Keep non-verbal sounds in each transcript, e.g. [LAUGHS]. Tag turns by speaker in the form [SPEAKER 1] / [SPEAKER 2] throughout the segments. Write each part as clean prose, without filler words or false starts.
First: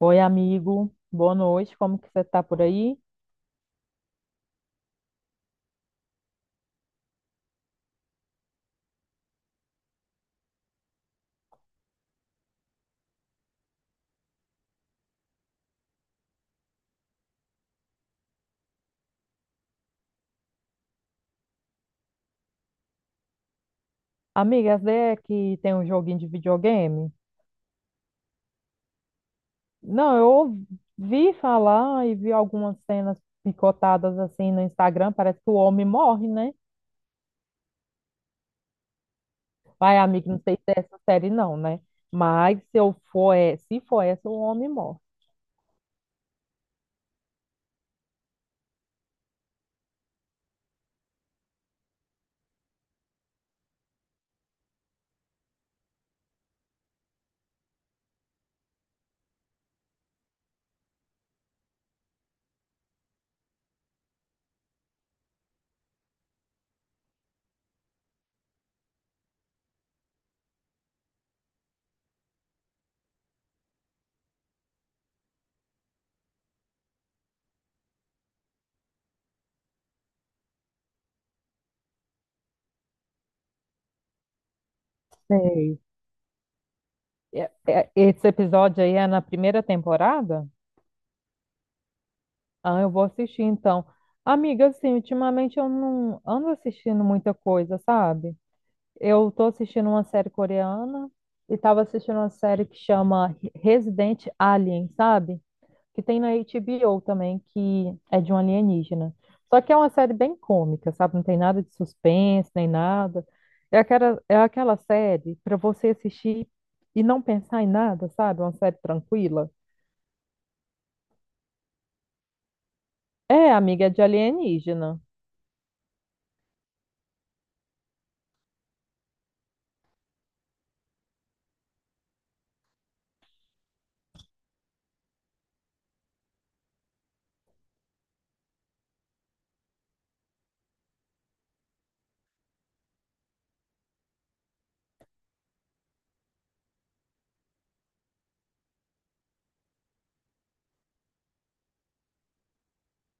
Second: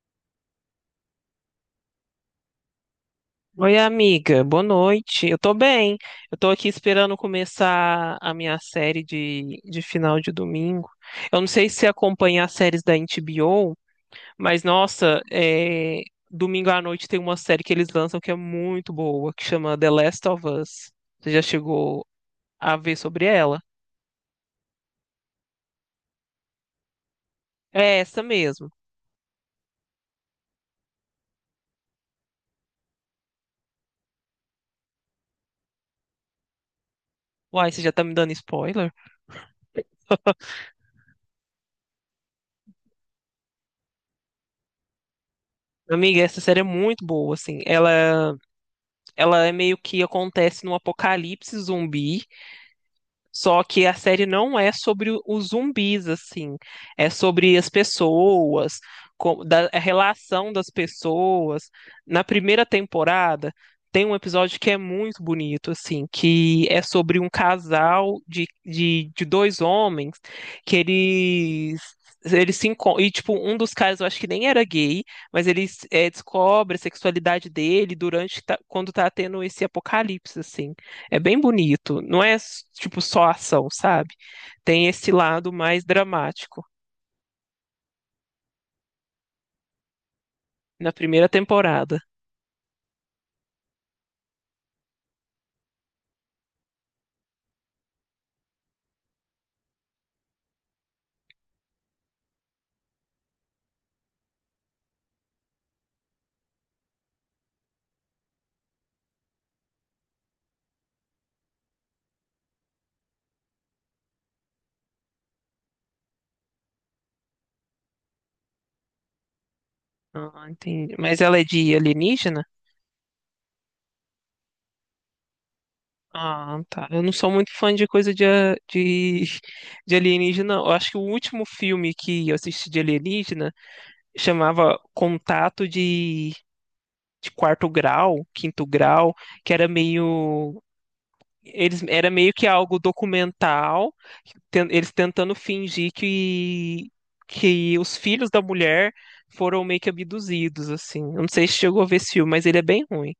[SPEAKER 1] Oi, amigo. Boa noite. Como que você tá por aí?
[SPEAKER 2] Oi, amiga, boa noite. Eu tô bem. Eu tô aqui esperando começar a minha série de final de domingo. Eu não sei se você acompanha as séries da HBO, mas nossa, domingo à noite tem uma série que eles lançam que é muito boa, que chama The Last of Us. Você já chegou a ver sobre ela?
[SPEAKER 1] Amiga, essa ideia é que tem um joguinho de videogame?
[SPEAKER 2] É essa mesmo.
[SPEAKER 1] Não, eu ouvi falar e vi algumas cenas picotadas assim no Instagram. Parece que o homem morre, né?
[SPEAKER 2] Uai, você já tá me dando spoiler?
[SPEAKER 1] Vai, amigo, não sei se é essa série não, né? Mas se eu for, é, se for essa, o homem morre.
[SPEAKER 2] Amiga, essa série é muito boa, assim. Ela é meio que acontece num apocalipse zumbi. Só que a série não é sobre os zumbis, assim. É sobre as pessoas, a relação das pessoas. Na primeira temporada, tem um episódio que é muito bonito, assim, que é sobre um casal de dois homens que eles. Eles se encon-. E, tipo, um dos caras, eu acho que nem era gay, mas ele descobre a sexualidade dele durante, quando tá tendo esse apocalipse, assim. É bem bonito. Não é tipo só ação, sabe? Tem esse lado
[SPEAKER 1] Sei.
[SPEAKER 2] mais dramático
[SPEAKER 1] Esse episódio aí é na primeira temporada?
[SPEAKER 2] na primeira temporada.
[SPEAKER 1] Ah, eu vou assistir então. Amiga, assim, ultimamente eu não ando assistindo muita coisa, sabe? Eu tô assistindo uma série coreana e tava assistindo uma série que chama Resident Alien, sabe? Que tem na HBO também, que é de um alienígena. Só que é uma série bem cômica, sabe? Não tem nada de suspense, nem nada. É aquela série para você assistir e não pensar em nada, sabe? Uma série tranquila.
[SPEAKER 2] Ah, entendi. Mas ela é de alienígena?
[SPEAKER 1] É, amiga, é de alienígena.
[SPEAKER 2] Ah, tá. Eu não sou muito fã de coisa de alienígena. Eu acho que o último filme que eu assisti de alienígena chamava Contato de quarto grau, quinto grau, que era meio, eles, era meio que algo documental, eles tentando fingir que os filhos da mulher foram meio que abduzidos, assim. Eu não sei se chegou a ver esse filme, mas ele é bem ruim.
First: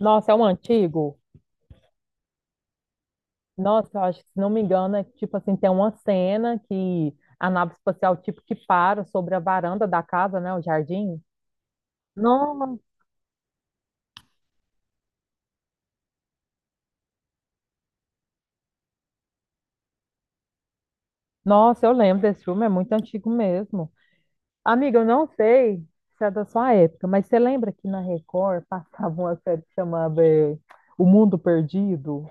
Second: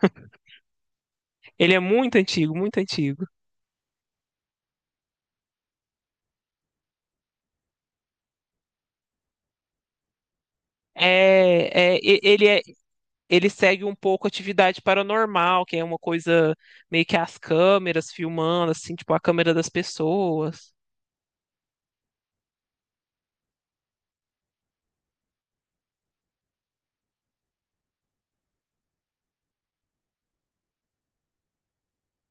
[SPEAKER 1] Nossa, é um antigo.
[SPEAKER 2] Ele é muito antigo, muito antigo.
[SPEAKER 1] Nossa, eu acho que, se não me engano, é que, tipo assim, tem uma cena que a nave espacial, tipo, que para sobre a varanda da casa, né, o jardim.
[SPEAKER 2] Ele
[SPEAKER 1] Não.
[SPEAKER 2] ele segue um pouco atividade paranormal, que é uma coisa meio que as câmeras filmando, assim, tipo a câmera das pessoas.
[SPEAKER 1] Nossa, eu lembro desse filme, é muito antigo mesmo. Amiga, eu não sei se é da sua época, mas você lembra que na Record [LAUGHS] passava uma série que chamava O Mundo Perdido?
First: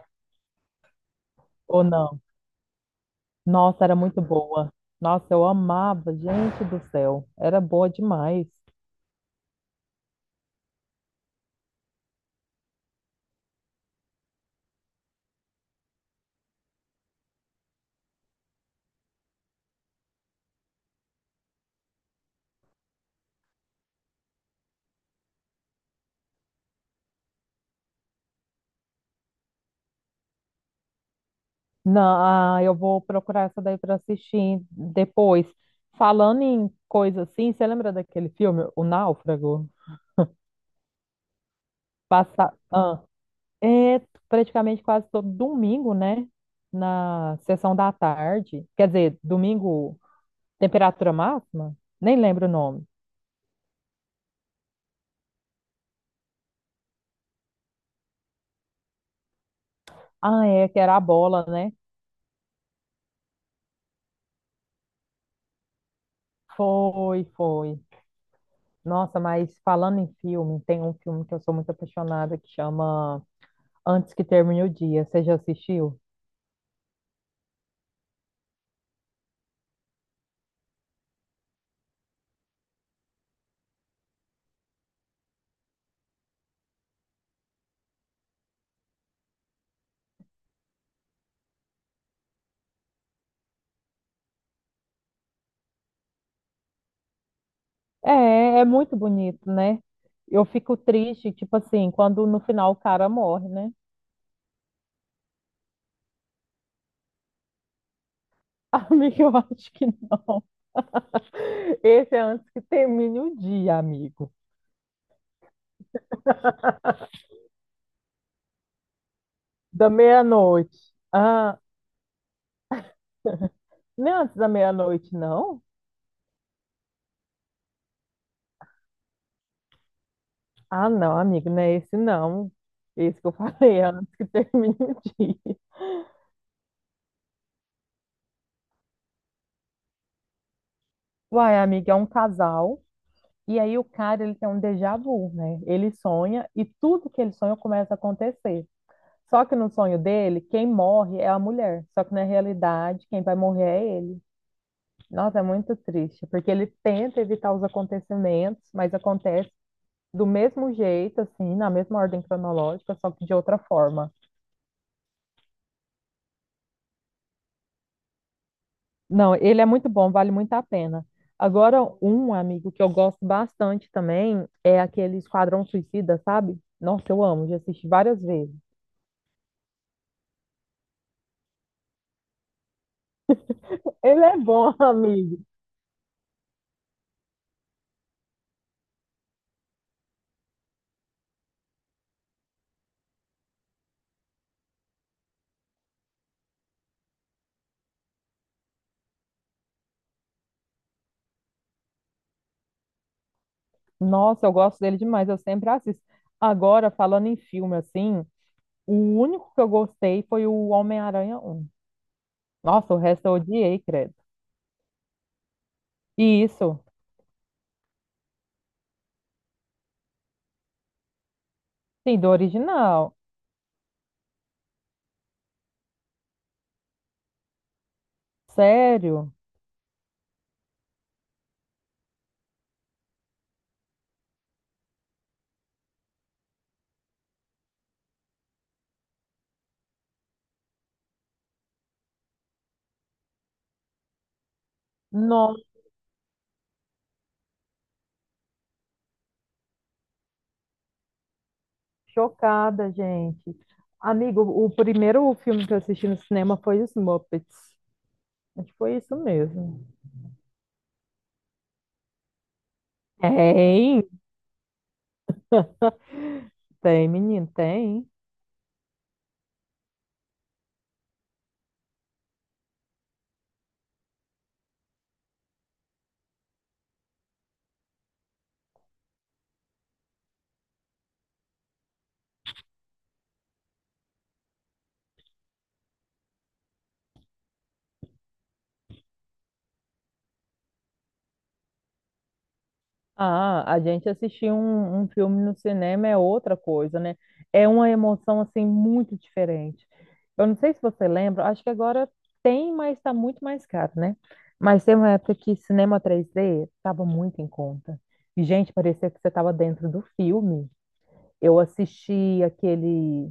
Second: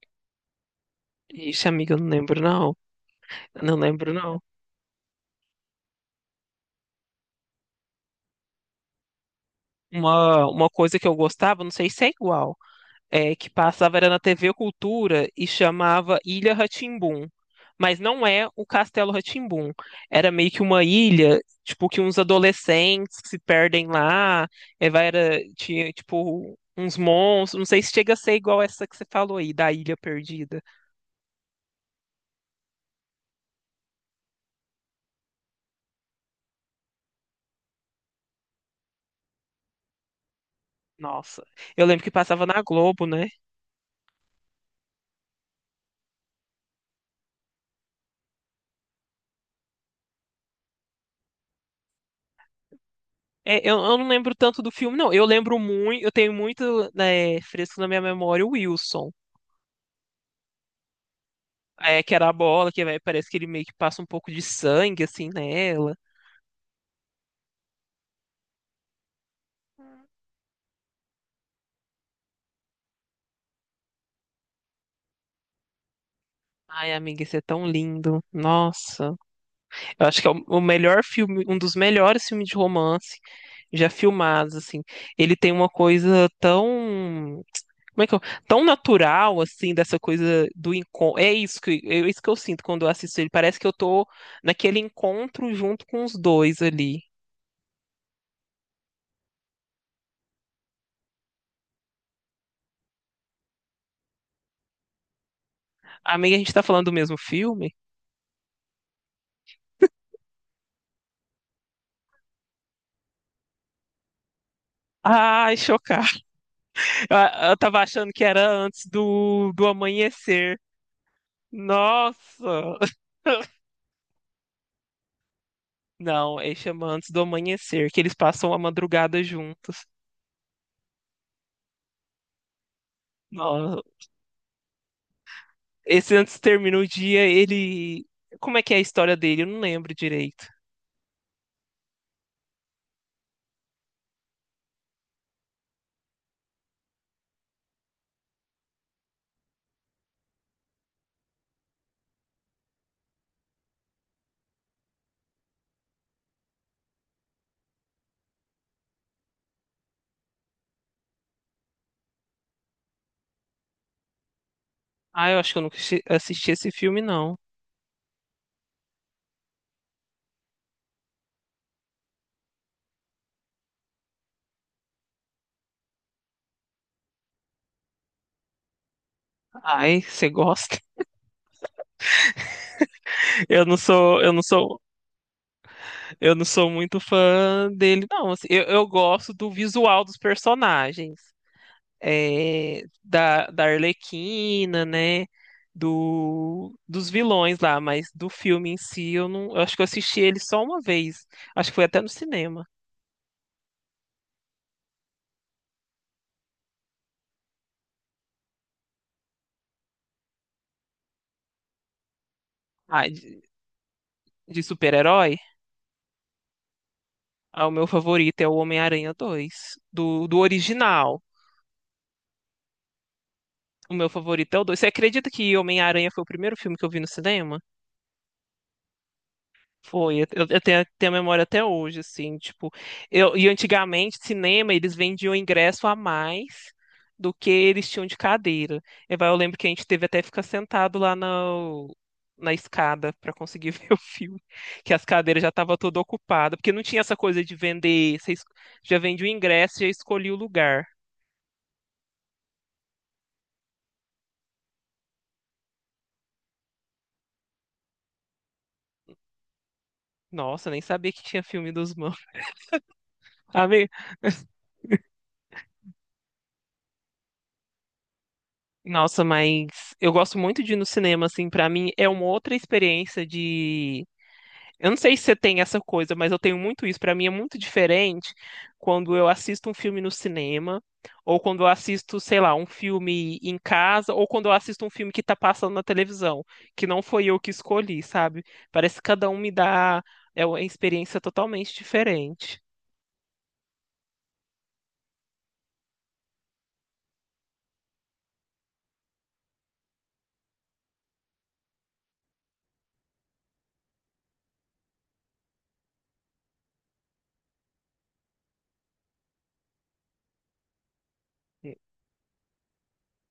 [SPEAKER 2] Ixi,
[SPEAKER 1] Ou
[SPEAKER 2] amiga, eu não
[SPEAKER 1] não?
[SPEAKER 2] lembro, não. Eu não
[SPEAKER 1] Nossa, era
[SPEAKER 2] lembro,
[SPEAKER 1] muito
[SPEAKER 2] não.
[SPEAKER 1] boa. Nossa, eu amava, gente do céu. Era boa demais.
[SPEAKER 2] Uma coisa que eu gostava, não sei se é igual. Que passava era na TV Cultura e chamava Ilha rá. Mas não é o Castelo rá. Era meio que uma ilha, tipo, que uns adolescentes que se perdem lá, vai, era, tinha, tipo, uns monstros. Não sei se chega a ser igual essa que você falou aí, da Ilha Perdida.
[SPEAKER 1] Não, ah, eu vou procurar essa daí para assistir depois. Falando em coisa assim, você lembra daquele filme, O Náufrago?
[SPEAKER 2] Nossa, eu lembro que passava
[SPEAKER 1] Passa,
[SPEAKER 2] na
[SPEAKER 1] ah,
[SPEAKER 2] Globo, né?
[SPEAKER 1] é praticamente quase todo domingo, né? Na sessão da tarde. Quer dizer, domingo, temperatura máxima? Nem lembro o nome.
[SPEAKER 2] É, eu não lembro tanto do filme, não. Eu lembro muito, eu tenho muito, né, fresco na minha memória o Wilson.
[SPEAKER 1] Ah, é, que era a bola, né?
[SPEAKER 2] É, que era a bola, que vai, parece que ele meio que passa um pouco de sangue, assim, nela.
[SPEAKER 1] Foi, foi. Nossa, mas falando em filme, tem um filme que eu sou muito apaixonada que chama Antes que Termine o Dia. Você já assistiu?
[SPEAKER 2] Ai, amiga, isso é tão lindo. Nossa. Eu acho que é o melhor filme, um dos melhores filmes de romance já filmados, assim. Ele tem uma coisa tão, como é que eu, tão natural, assim, dessa coisa do encontro. É isso que eu sinto quando eu assisto ele. Parece que eu tô naquele encontro junto com os dois ali.
[SPEAKER 1] É, é muito bonito, né? Eu fico triste, tipo assim, quando no final o cara morre, né?
[SPEAKER 2] Amiga, a gente tá falando do mesmo filme?
[SPEAKER 1] [LAUGHS] Amigo, eu acho que não. [LAUGHS] Esse é antes que termine o dia, amigo.
[SPEAKER 2] Ai, chocada. Eu, eu tava achando que era antes do
[SPEAKER 1] Da
[SPEAKER 2] amanhecer.
[SPEAKER 1] meia-noite. Ah,
[SPEAKER 2] Nossa! [LAUGHS]
[SPEAKER 1] não é antes da meia-noite, não?
[SPEAKER 2] Não, ele chama antes do amanhecer, que eles passam a madrugada juntos.
[SPEAKER 1] Ah, não, amigo, não é esse, não. Esse que eu [LAUGHS] falei,
[SPEAKER 2] Nossa,
[SPEAKER 1] é antes que termine o dia.
[SPEAKER 2] esse antes termina o dia, ele. Como é que é a história dele? Eu não lembro direito.
[SPEAKER 1] Uai, amigo, é um casal. E aí o cara, ele tem um déjà vu, né? Ele sonha e tudo que ele sonha começa a acontecer. Só que no sonho dele, quem morre é a mulher. Só que na realidade, quem vai morrer é ele. Nossa, é muito triste, porque ele tenta evitar os acontecimentos, mas acontece do mesmo jeito, assim, na mesma ordem cronológica, só que de outra forma.
[SPEAKER 2] Ah, eu acho que eu nunca assisti esse filme, não.
[SPEAKER 1] Não, ele é muito bom, vale muito a pena. Agora, um amigo que eu gosto bastante também é aquele Esquadrão Suicida, sabe? Nossa, eu amo, já assisti várias vezes.
[SPEAKER 2] Ai, você gosta? [LAUGHS] Eu não sou,
[SPEAKER 1] Ele
[SPEAKER 2] eu
[SPEAKER 1] é
[SPEAKER 2] não
[SPEAKER 1] bom, [LAUGHS]
[SPEAKER 2] sou,
[SPEAKER 1] amigo.
[SPEAKER 2] eu não sou muito fã dele, não. Assim, eu gosto do visual dos personagens, da Arlequina, né? Dos vilões lá, mas do filme em si, eu não, eu acho que eu assisti ele só uma vez. Acho que foi até no cinema.
[SPEAKER 1] Nossa, eu gosto dele demais, eu sempre assisto. Agora, falando em filme assim, o único que eu gostei foi o Homem-Aranha um. Nossa, o
[SPEAKER 2] Ah,
[SPEAKER 1] resto eu
[SPEAKER 2] de,
[SPEAKER 1] odiei, credo.
[SPEAKER 2] de super-herói?
[SPEAKER 1] E isso,
[SPEAKER 2] Ah, o meu favorito é o Homem-Aranha dois do original.
[SPEAKER 1] sim, do original.
[SPEAKER 2] O meu favorito é o dois. Você acredita que Homem-Aranha foi o primeiro filme que eu vi no cinema?
[SPEAKER 1] Sério?
[SPEAKER 2] Foi, eu tenho a memória até hoje, assim, tipo, e antigamente, cinema, eles vendiam ingresso a mais do que eles tinham de cadeira. Eu lembro que a gente teve até que ficar sentado lá na escada para conseguir [LAUGHS] ver o filme, que as cadeiras já
[SPEAKER 1] Nossa,
[SPEAKER 2] estavam todas ocupadas, porque não tinha essa coisa de vender, você já vende o ingresso, já escolhi o lugar.
[SPEAKER 1] chocada, gente. Amigo, o primeiro filme que eu assisti no cinema foi Os Muppets. Acho que foi isso mesmo.
[SPEAKER 2] Nossa, nem sabia que tinha filme dos mãos, [LAUGHS] sabe?
[SPEAKER 1] Tem, tem, menino, tem.
[SPEAKER 2] Nossa, mas eu gosto muito de ir no cinema, assim, para mim é uma outra experiência de. Eu não sei se você tem essa coisa, mas eu tenho muito isso. Para mim é muito diferente quando eu assisto um filme no cinema, ou quando eu assisto, sei lá, um filme em casa, ou quando eu assisto um filme que tá passando na televisão, que não foi eu que escolhi, sabe? Parece que cada um me dá é uma experiência totalmente diferente.
[SPEAKER 1] Ah, a gente assistir um filme no cinema é outra coisa, né? É uma emoção assim muito diferente. Eu não sei se você lembra, acho que agora tem, mas está muito mais caro, né? Mas tem uma época que cinema 3D estava muito em conta. E, gente, parecia que você estava dentro do filme. Eu
[SPEAKER 2] E-
[SPEAKER 1] assisti aquele.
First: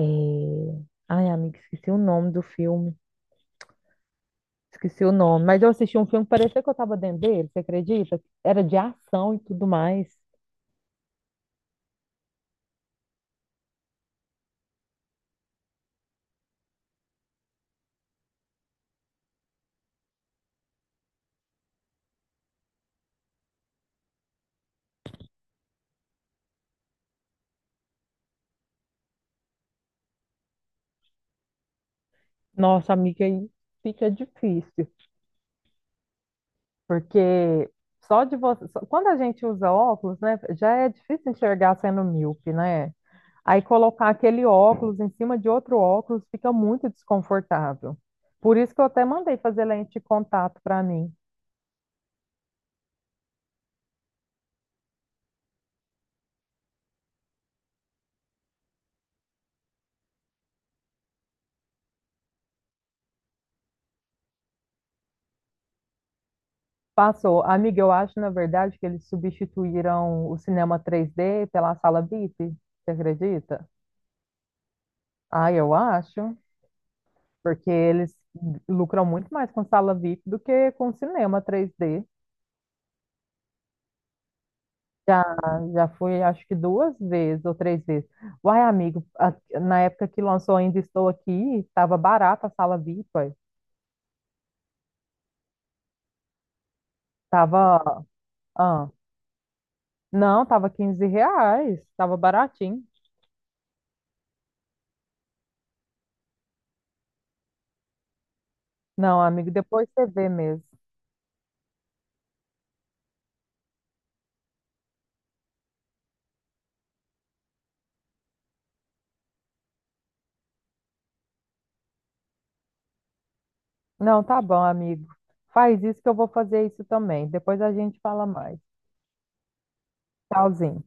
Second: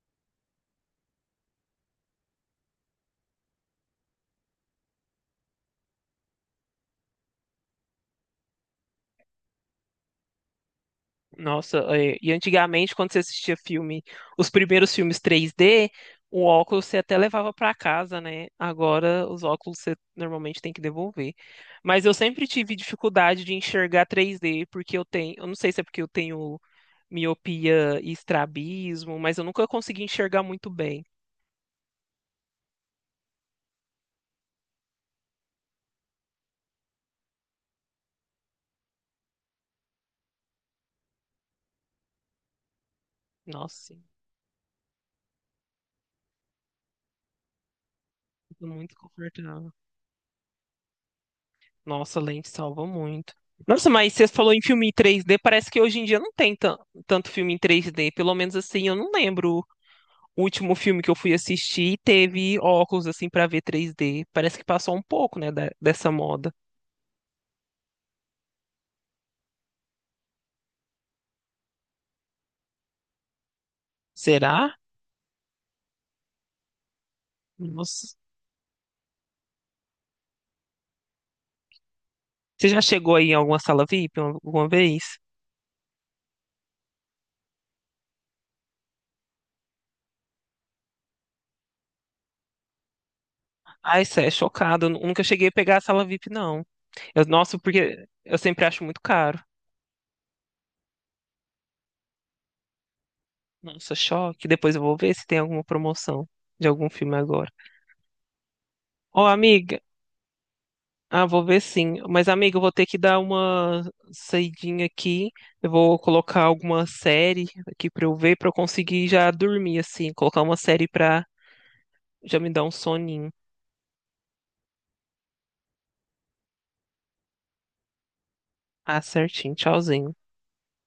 [SPEAKER 1] eh, Ai, amiga, esqueci o nome do filme. Esqueci o nome. Mas eu assisti um filme que parecia que eu estava dentro dele, você acredita? Era de ação e tudo mais.
[SPEAKER 2] Nossa, e antigamente, quando você assistia filme, os primeiros filmes 3D, o óculos você até levava para casa, né? Agora, os óculos você normalmente tem que devolver. Mas eu sempre tive dificuldade de enxergar 3D, porque eu tenho, eu não sei se é porque eu tenho miopia e estrabismo, mas eu nunca consegui enxergar muito bem.
[SPEAKER 1] Nossa, amiga, aí fica difícil, porque só de você. Só- Quando a gente usa óculos, né, já é difícil enxergar sendo míope, né? Aí
[SPEAKER 2] Nossa, sim,
[SPEAKER 1] colocar aquele óculos em cima de outro óculos fica muito desconfortável. Por
[SPEAKER 2] fico
[SPEAKER 1] isso que eu
[SPEAKER 2] muito
[SPEAKER 1] até mandei fazer
[SPEAKER 2] confortável.
[SPEAKER 1] lente de contato para mim.
[SPEAKER 2] Nossa, a lente salva muito. Nossa, mas você falou em filme em 3D, parece que hoje em dia não tem tanto filme em 3D, pelo menos assim, eu não lembro. O último filme que eu fui assistir teve óculos assim pra ver 3D. Parece que passou um pouco, né, dessa moda.
[SPEAKER 1] Passou. Amiga, eu acho, na verdade, que eles substituíram o cinema 3D pela sala VIP, você acredita?
[SPEAKER 2] Será?
[SPEAKER 1] Ah, eu acho, porque
[SPEAKER 2] Nossa.
[SPEAKER 1] eles lucram muito mais com sala VIP do que com cinema 3D.
[SPEAKER 2] Você já chegou aí em alguma sala VIP alguma vez?
[SPEAKER 1] Já, já fui, acho que duas vezes ou três vezes. Uai, amigo, na época que lançou Ainda Estou Aqui, estava barata a sala VIP. Ué.
[SPEAKER 2] Ai, isso é chocado. Eu nunca cheguei a pegar a sala VIP, não. Eu, nossa,
[SPEAKER 1] Tava,
[SPEAKER 2] porque eu sempre acho
[SPEAKER 1] ah,
[SPEAKER 2] muito caro.
[SPEAKER 1] não, tava R$ 15, tava baratinho.
[SPEAKER 2] Nossa, choque. Depois eu vou ver se tem alguma promoção de algum filme agora.
[SPEAKER 1] Não,
[SPEAKER 2] Ô,
[SPEAKER 1] amigo,
[SPEAKER 2] amiga.
[SPEAKER 1] depois você vê mesmo.
[SPEAKER 2] Ah, vou ver sim. Mas, amigo, eu vou ter que dar uma saidinha aqui. Eu vou colocar alguma série aqui pra eu ver, pra eu conseguir já dormir, assim. Colocar uma série pra já me dar um soninho.
[SPEAKER 1] Não, tá bom, amigo. Faz isso que eu vou fazer isso também. Depois a gente fala mais.
[SPEAKER 2] Ah, certinho. Tchauzinho.
[SPEAKER 1] Tchauzinho.